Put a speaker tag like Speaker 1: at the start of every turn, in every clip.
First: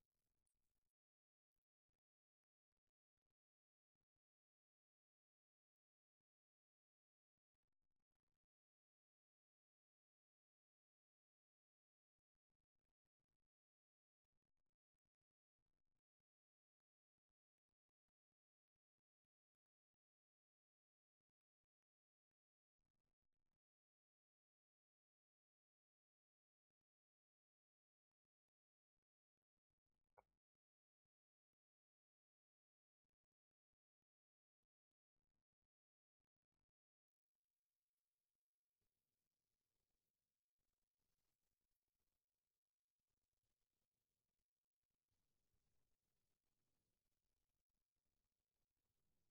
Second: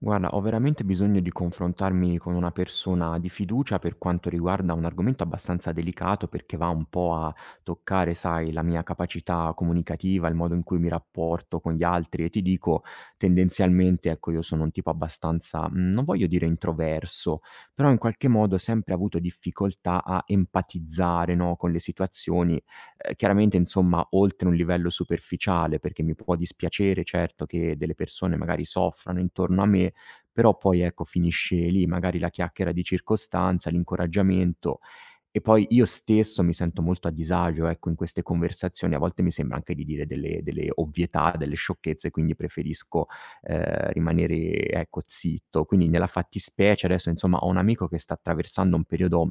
Speaker 1: Guarda, ho veramente bisogno di confrontarmi con una persona di fiducia per quanto riguarda un argomento abbastanza delicato perché va un po' a toccare, sai, la mia capacità comunicativa, il modo in cui mi rapporto con gli altri e ti dico, tendenzialmente, ecco, io sono un tipo abbastanza, non voglio dire introverso, però in qualche modo ho sempre avuto difficoltà a empatizzare, no, con le situazioni, chiaramente, insomma, oltre un livello superficiale perché mi può dispiacere, certo, che delle persone magari soffrano intorno a me, però poi ecco finisce lì, magari la chiacchiera di circostanza, l'incoraggiamento. E poi io stesso mi sento molto a disagio ecco in queste conversazioni, a volte mi sembra anche di dire delle ovvietà, delle sciocchezze, quindi preferisco, rimanere ecco zitto. Quindi nella fattispecie adesso insomma ho un amico che sta attraversando un periodo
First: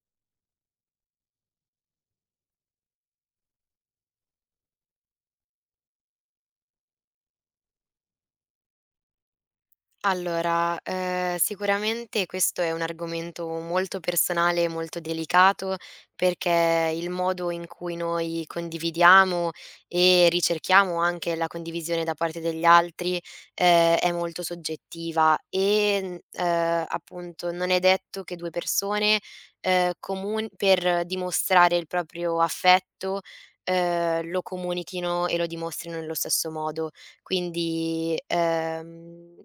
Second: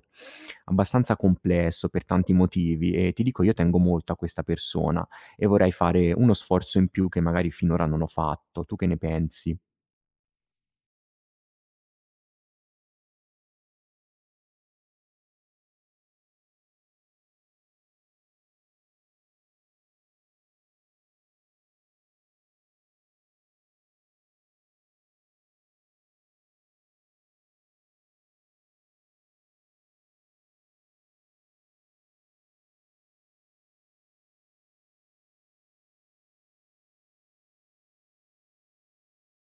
Speaker 1: abbastanza complesso per tanti motivi e ti dico io tengo molto a questa persona e vorrei fare uno sforzo in più che magari finora non ho fatto. Tu che ne pensi?
Speaker 2: Allora, sicuramente questo è un argomento molto personale e molto delicato, perché il modo in cui noi condividiamo e ricerchiamo anche la condivisione da parte degli altri, è molto soggettiva e, n appunto non è detto che 2 persone, comun per dimostrare il proprio affetto, lo comunichino e lo dimostrino nello stesso modo. Quindi.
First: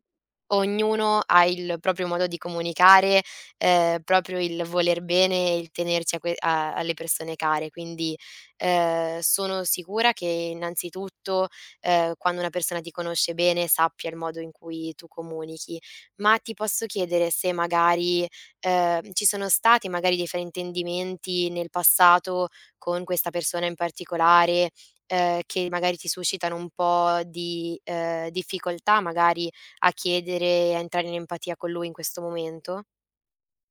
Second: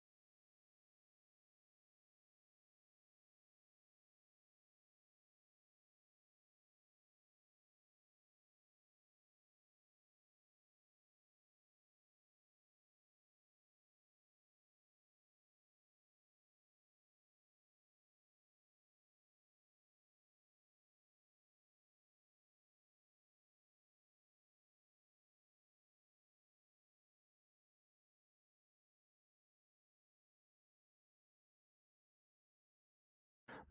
Speaker 2: Ognuno ha il proprio modo di comunicare, proprio il voler bene e il tenersi a que a alle persone care. Quindi, sono sicura che innanzitutto, quando una persona ti conosce bene sappia il modo in cui tu comunichi. Ma ti posso chiedere se magari, ci sono stati magari dei fraintendimenti nel passato con questa persona in particolare, che magari ti suscitano un po' di, difficoltà magari a chiedere, a entrare in empatia con lui in questo momento?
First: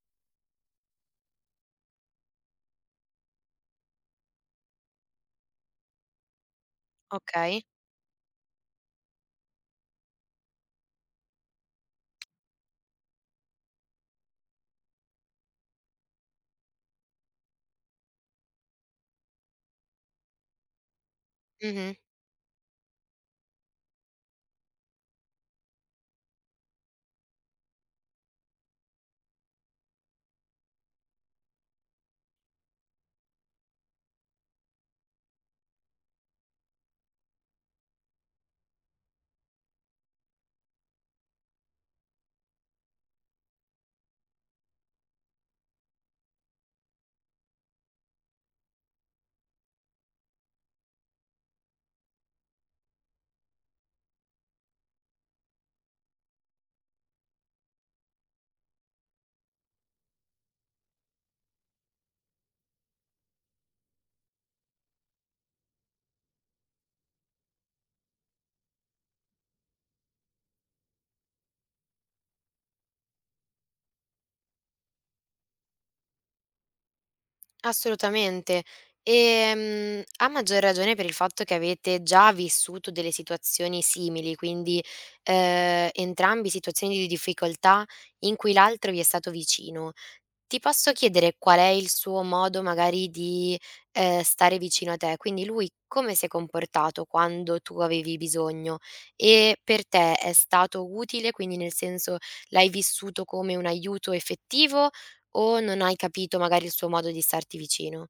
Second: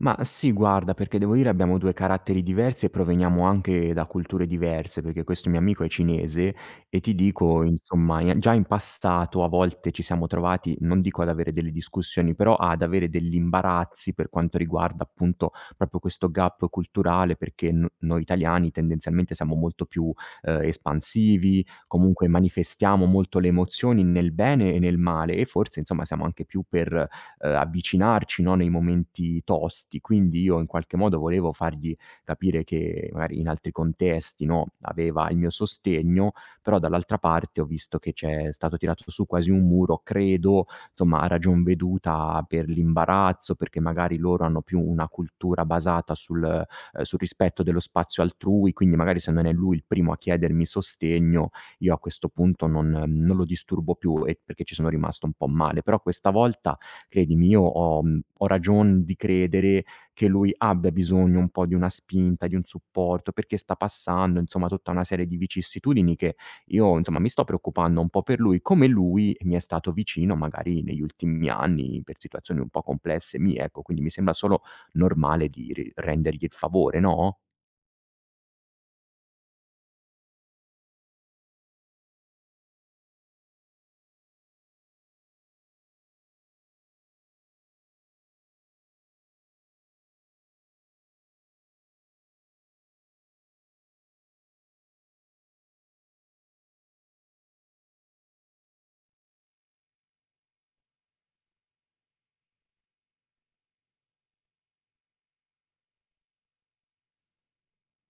Speaker 1: Ma sì, guarda, perché devo dire abbiamo 2 caratteri diversi e proveniamo anche da culture diverse, perché questo mio amico è cinese e ti dico,
Speaker 2: Okay.
Speaker 1: insomma, in già in passato a volte ci siamo trovati, non dico ad avere delle discussioni, però ad avere degli imbarazzi per quanto riguarda, appunto, proprio questo gap culturale, perché n noi italiani tendenzialmente siamo molto più, espansivi,
Speaker 2: Mh-mh.
Speaker 1: comunque manifestiamo molto le emozioni nel bene e nel male e forse, insomma, siamo anche più per avvicinarci, no, nei momenti tosti. Quindi io in qualche modo volevo fargli capire che magari in altri contesti, no, aveva il mio sostegno, però dall'altra parte ho visto che c'è stato tirato su quasi un muro, credo, insomma a ragion veduta per l'imbarazzo, perché magari loro hanno più una cultura basata sul rispetto dello spazio altrui, quindi magari se non è lui il primo a chiedermi sostegno, io a questo punto non lo disturbo più e perché ci sono rimasto un po' male. Però questa volta credimi, io ho ragion di credere che lui abbia bisogno un po' di una spinta, di un supporto, perché sta passando, insomma, tutta una serie di vicissitudini che io, insomma, mi sto preoccupando un po' per lui, come lui mi è stato vicino magari negli ultimi anni per situazioni un po' complesse mie, ecco. Quindi mi sembra solo normale di ri rendergli il favore, no?
Speaker 2: Assolutamente. A maggior ragione per il fatto che avete già vissuto delle situazioni simili, quindi, entrambi situazioni di difficoltà in cui l'altro vi è stato vicino. Ti posso chiedere qual è il suo modo magari di, stare vicino a te? Quindi lui come si è comportato quando tu avevi bisogno? E per te è stato utile, quindi nel senso l'hai vissuto come un aiuto effettivo o non hai capito magari il suo modo di starti vicino?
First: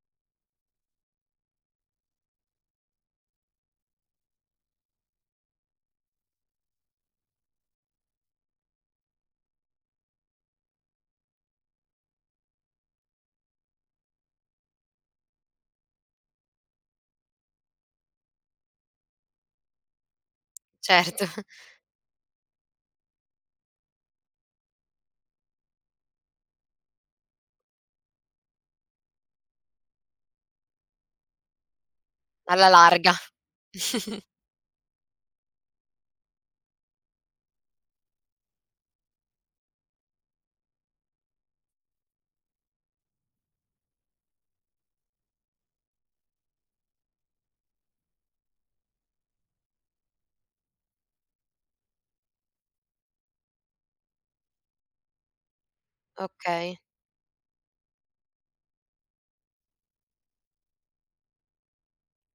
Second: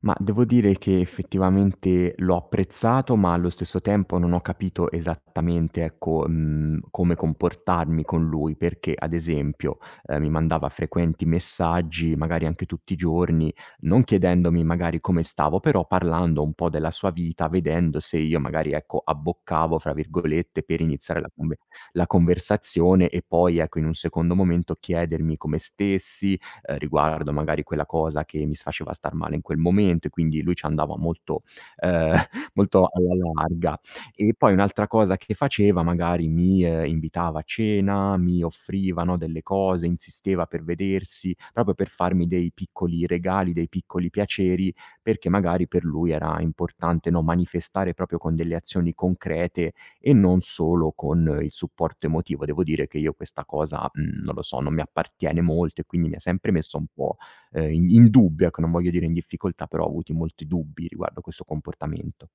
Speaker 1: Ma devo dire che effettivamente l'ho apprezzato, ma allo stesso tempo non ho capito esattamente, ecco, come comportarmi con lui, perché ad esempio, mi mandava frequenti messaggi, magari anche tutti i giorni, non chiedendomi magari come stavo, però parlando un po' della sua vita, vedendo se io magari, ecco, "abboccavo" fra virgolette per iniziare
Speaker 2: Certo,
Speaker 1: la conve la conversazione e poi, ecco, in un secondo momento chiedermi come stessi, riguardo magari quella cosa che mi s faceva star male in quel momento e quindi lui ci andava molto ehm,
Speaker 2: alla
Speaker 1: molto
Speaker 2: larga.
Speaker 1: alla larga. E poi un'altra cosa che faceva magari invitava a cena, mi offriva, no, delle cose, insisteva per vedersi, proprio per farmi dei piccoli regali, dei piccoli piaceri, perché magari per lui era importante, no, manifestare proprio con delle azioni concrete e non solo con il supporto emotivo. Devo dire che io questa cosa, non lo so, non mi appartiene molto e quindi mi ha sempre
Speaker 2: Okay.
Speaker 1: messo un po', in dubbio, ecco, non voglio dire in difficoltà, però ho avuti molti dubbi riguardo questo comportamento.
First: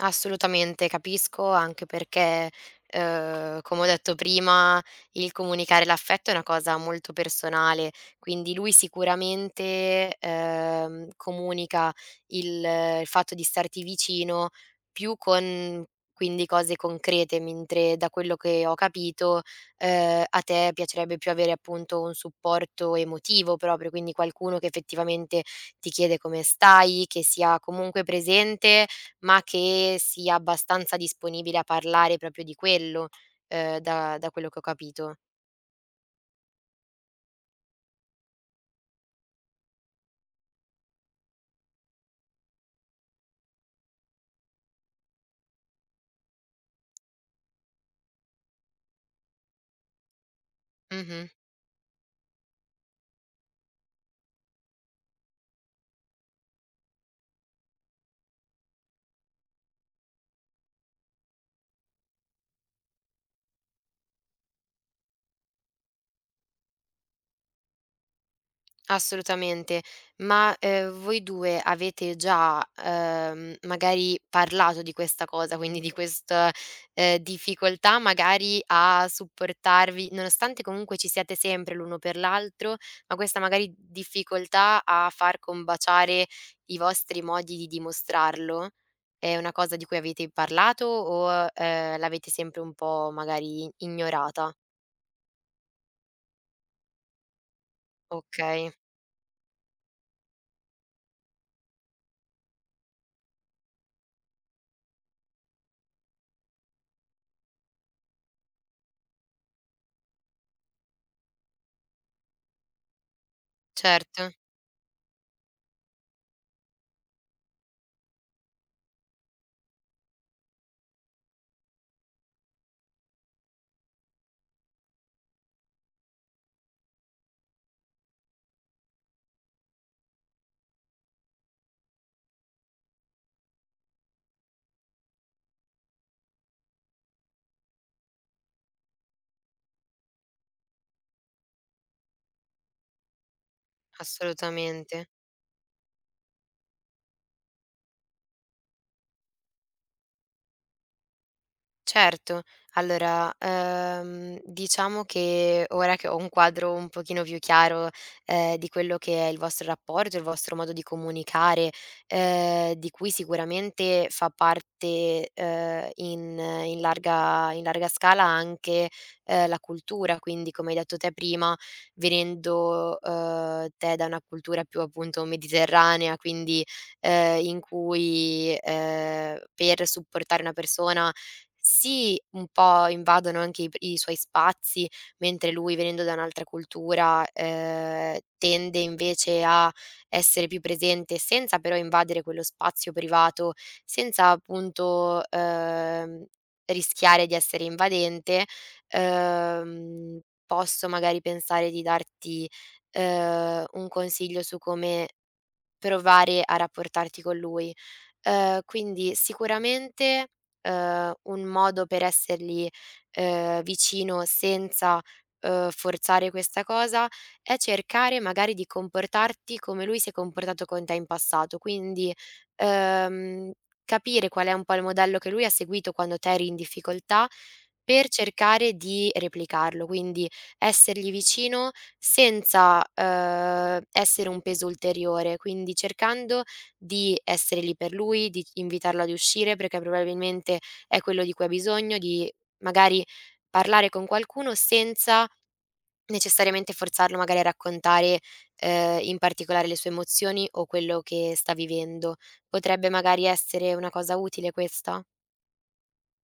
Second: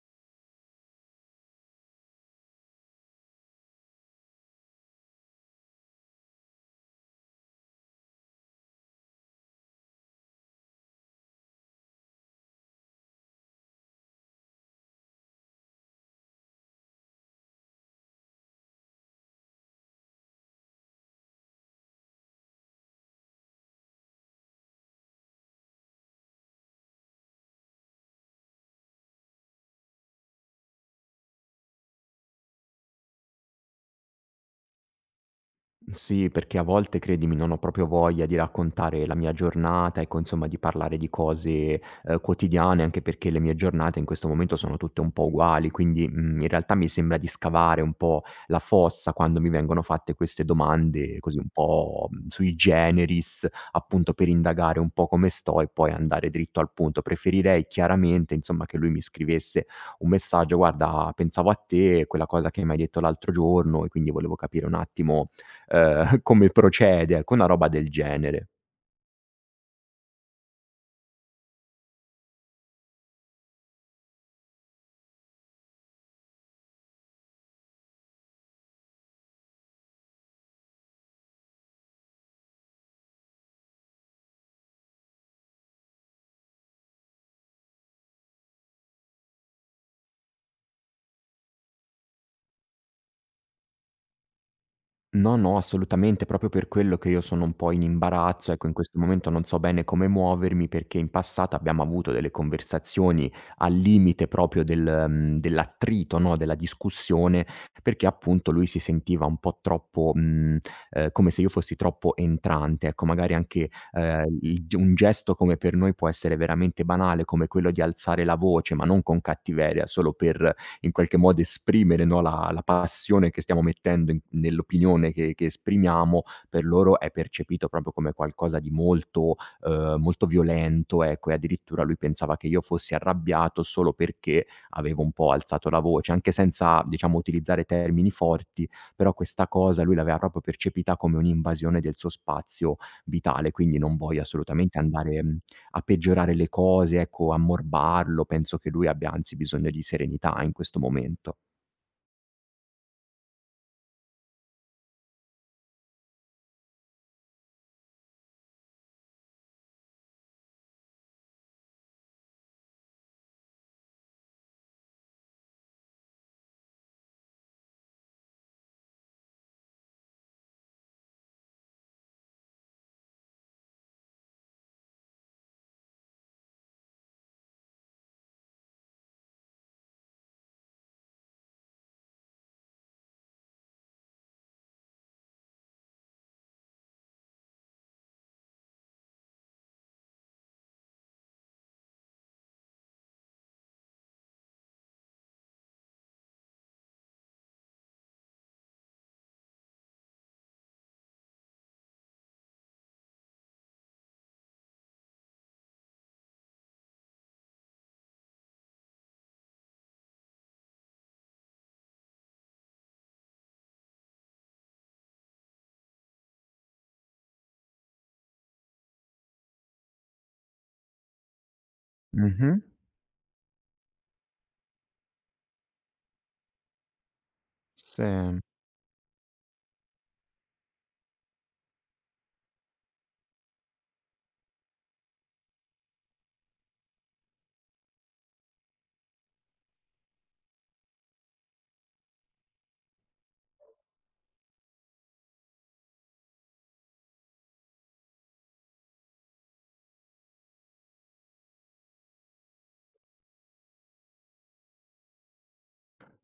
Speaker 2: Assolutamente, capisco, anche perché, come ho detto prima, il comunicare l'affetto è una cosa molto personale, quindi lui sicuramente, comunica il il fatto di starti vicino più con quindi cose concrete, mentre da quello che ho capito, a te piacerebbe più avere appunto un supporto emotivo proprio, quindi qualcuno che effettivamente ti chiede come stai, che sia comunque presente ma che sia abbastanza disponibile a parlare proprio di quello, da quello che ho capito.
Speaker 1: Sì, perché a volte credimi non ho proprio voglia di raccontare la mia giornata, ecco insomma di parlare di cose, quotidiane, anche perché le mie giornate in questo momento sono tutte un po' uguali, quindi, in realtà mi sembra di scavare un po' la fossa quando mi vengono fatte queste domande
Speaker 2: Mh-mh.
Speaker 1: così un po', sui generis, appunto per indagare un po' come sto e poi andare dritto al punto. Preferirei chiaramente insomma che lui mi scrivesse un messaggio: "Guarda pensavo a te, quella cosa che mi hai detto l'altro giorno e quindi volevo capire un attimo come procede", ecco, una roba del genere.
Speaker 2: Assolutamente. Ma, voi 2 avete già, magari parlato di questa cosa, quindi di questa, difficoltà magari a supportarvi nonostante comunque ci siate sempre l'uno per l'altro, ma questa magari difficoltà a far combaciare i vostri modi di dimostrarlo, è una cosa di cui avete parlato o, l'avete sempre un po' magari ignorata?
Speaker 1: No, no, assolutamente, proprio per quello che io sono un po' in imbarazzo, ecco,
Speaker 2: Okay,
Speaker 1: in questo momento non so bene come muovermi, perché in passato abbiamo avuto delle conversazioni al limite proprio del dell'attrito, no, della discussione, perché appunto lui si sentiva un po' troppo come se io fossi troppo entrante, ecco, magari anche,
Speaker 2: certo,
Speaker 1: il g un gesto come per noi può essere veramente banale, come quello di alzare la voce, ma non con cattiveria, solo per in qualche modo esprimere, no, la passione che stiamo mettendo in nell'opinione che esprimiamo, per loro è percepito proprio come qualcosa di molto, molto violento, ecco, e addirittura lui pensava che io fossi arrabbiato solo perché avevo un po' alzato la voce, anche senza, diciamo, utilizzare termini forti, però questa cosa lui l'aveva proprio percepita come un'invasione del suo spazio vitale, quindi non voglio assolutamente
Speaker 2: assolutamente.
Speaker 1: andare a peggiorare le cose, ecco, a morbarlo. Penso che lui abbia anzi bisogno di serenità in questo momento.
Speaker 2: Certo, allora, diciamo che ora che ho un quadro un pochino più chiaro, di quello che è il vostro rapporto, il vostro modo di comunicare, di cui sicuramente fa parte, in larga scala anche, la cultura, quindi come hai detto te prima, venendo, te da una cultura più appunto mediterranea, quindi, in cui, per supportare una persona sì, un po' invadono anche i suoi spazi, mentre lui venendo da un'altra cultura, tende invece a essere più presente senza però invadere quello spazio privato, senza appunto, rischiare di essere invadente, ehm, posso magari pensare di darti, un consiglio su come provare a rapportarti con lui. Quindi sicuramente, un modo per essergli, vicino senza, forzare questa cosa è cercare magari di comportarti come lui si è comportato con te in passato. Quindi,
Speaker 1: Mh-mh.
Speaker 2: ehm, capire qual è un po' il modello che lui ha seguito quando te eri in difficoltà per
Speaker 1: Sì.
Speaker 2: cercare di replicarlo, quindi essergli vicino senza, essere un peso ulteriore, quindi cercando di essere lì per lui, di invitarlo ad uscire perché probabilmente è quello di cui ha bisogno, di magari parlare con qualcuno senza necessariamente forzarlo magari a raccontare, in particolare le sue emozioni o quello che sta vivendo. Potrebbe magari essere una cosa utile questa?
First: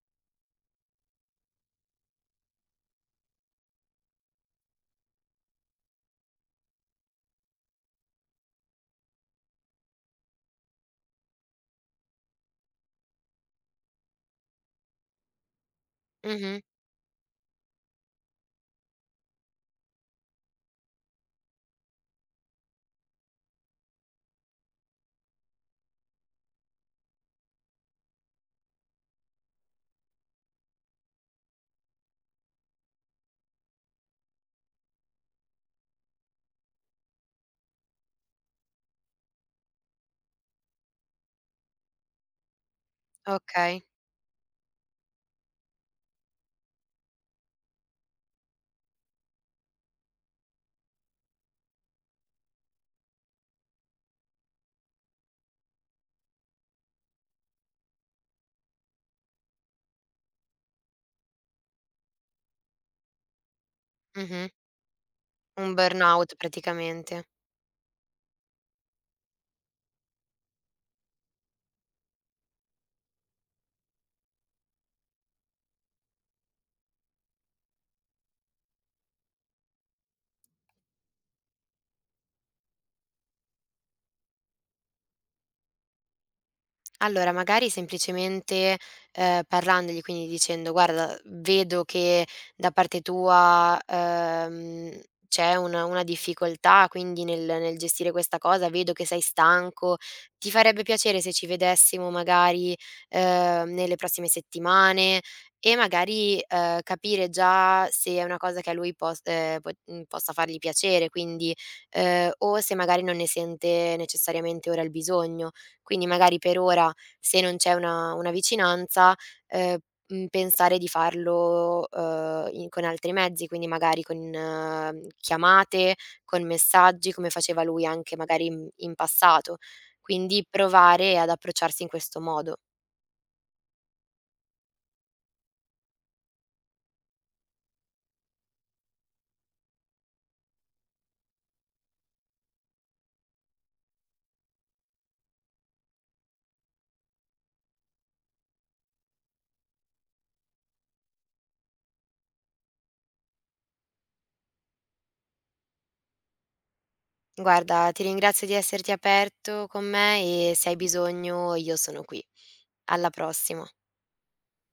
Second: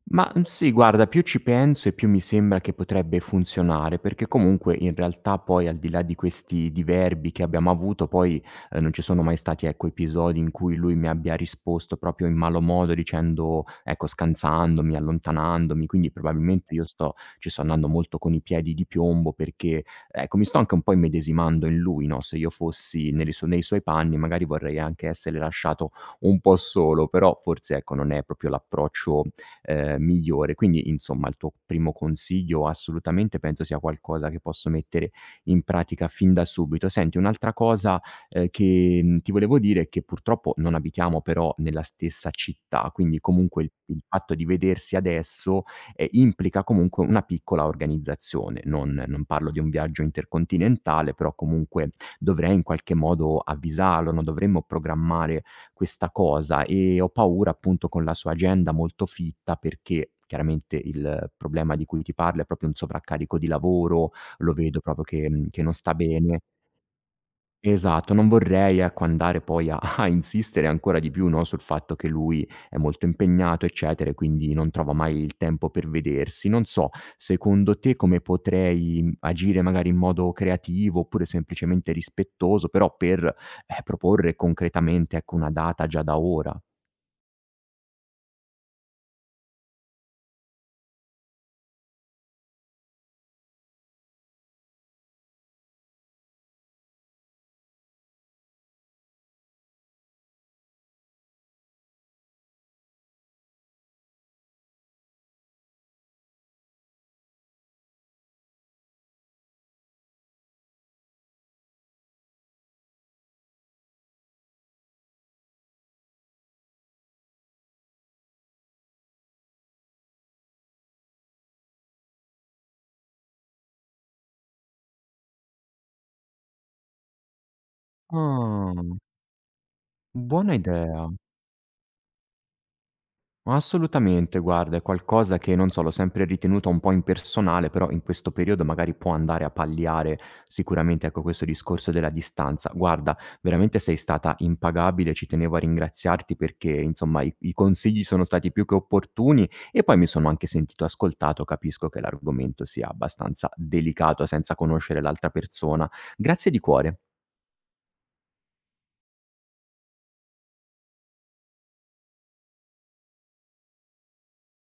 Speaker 1: Ma, sì, guarda, più ci penso e più mi sembra che potrebbe funzionare, perché comunque in realtà poi al di là di questi diverbi che abbiamo avuto, poi, non ci sono mai stati, ecco, episodi in cui lui mi abbia risposto proprio in malo modo dicendo ecco, scansandomi, allontanandomi, quindi
Speaker 2: Mh-mh,
Speaker 1: probabilmente io sto ci sto andando molto con i piedi di piombo perché, ecco, mi sto anche un po' immedesimando in lui, no, se io fossi nelle su nei suoi panni magari vorrei anche essere lasciato un po' solo, però forse, ecco, non è proprio l'approccio migliore. Quindi, insomma, il tuo primo consiglio assolutamente penso sia qualcosa che posso mettere in pratica fin da subito. Senti, un'altra cosa, che, ti volevo dire è che purtroppo non abitiamo però nella stessa città, quindi comunque il
Speaker 2: okay,
Speaker 1: il fatto di vedersi adesso, implica comunque una piccola organizzazione. Non parlo di un viaggio intercontinentale, però comunque dovrei in qualche modo avvisarlo, no, dovremmo programmare questa cosa e ho paura appunto con la sua agenda molto fitta perché chiaramente il problema di cui ti parlo è proprio un sovraccarico di lavoro,
Speaker 2: mh-mh.
Speaker 1: lo vedo proprio che
Speaker 2: Un
Speaker 1: non sta
Speaker 2: burnout
Speaker 1: bene.
Speaker 2: praticamente.
Speaker 1: Esatto, non vorrei, ecco, andare poi a insistere ancora di più, no, sul fatto che lui è molto impegnato, eccetera, e quindi non trova mai il tempo per vedersi. Non so, secondo te come potrei, agire magari in modo creativo oppure semplicemente rispettoso, però per, proporre concretamente, ecco, una data già da ora?
Speaker 2: Allora, magari semplicemente, parlandogli, quindi dicendo: "Guarda, vedo che da parte tua, c'è una difficoltà, quindi nel gestire questa cosa, vedo che sei stanco. Ti farebbe piacere se ci vedessimo magari, nelle prossime settimane?" E magari, capire già se è una cosa che a lui possa fargli piacere, quindi o se magari non ne sente necessariamente ora il bisogno. Quindi magari per ora se non c'è una vicinanza, ehm, pensare di farlo, in con altri mezzi, quindi magari con chiamate, con messaggi, come faceva lui anche magari in
Speaker 1: Ah,
Speaker 2: in passato. Quindi
Speaker 1: buona idea.
Speaker 2: provare ad approcciarsi in questo modo.
Speaker 1: Assolutamente, guarda, è qualcosa che non so, l'ho sempre ritenuta un po' impersonale, però in questo periodo magari può andare a palliare sicuramente, ecco, questo discorso della distanza. Guarda, veramente sei stata impagabile, ci tenevo a ringraziarti perché, insomma, i consigli sono stati più che opportuni e poi mi sono anche sentito ascoltato, capisco che l'argomento sia abbastanza delicato senza conoscere l'altra persona. Grazie di cuore.
Speaker 2: Guarda, ti ringrazio di esserti aperto con me e se hai bisogno io sono qui. Alla prossima.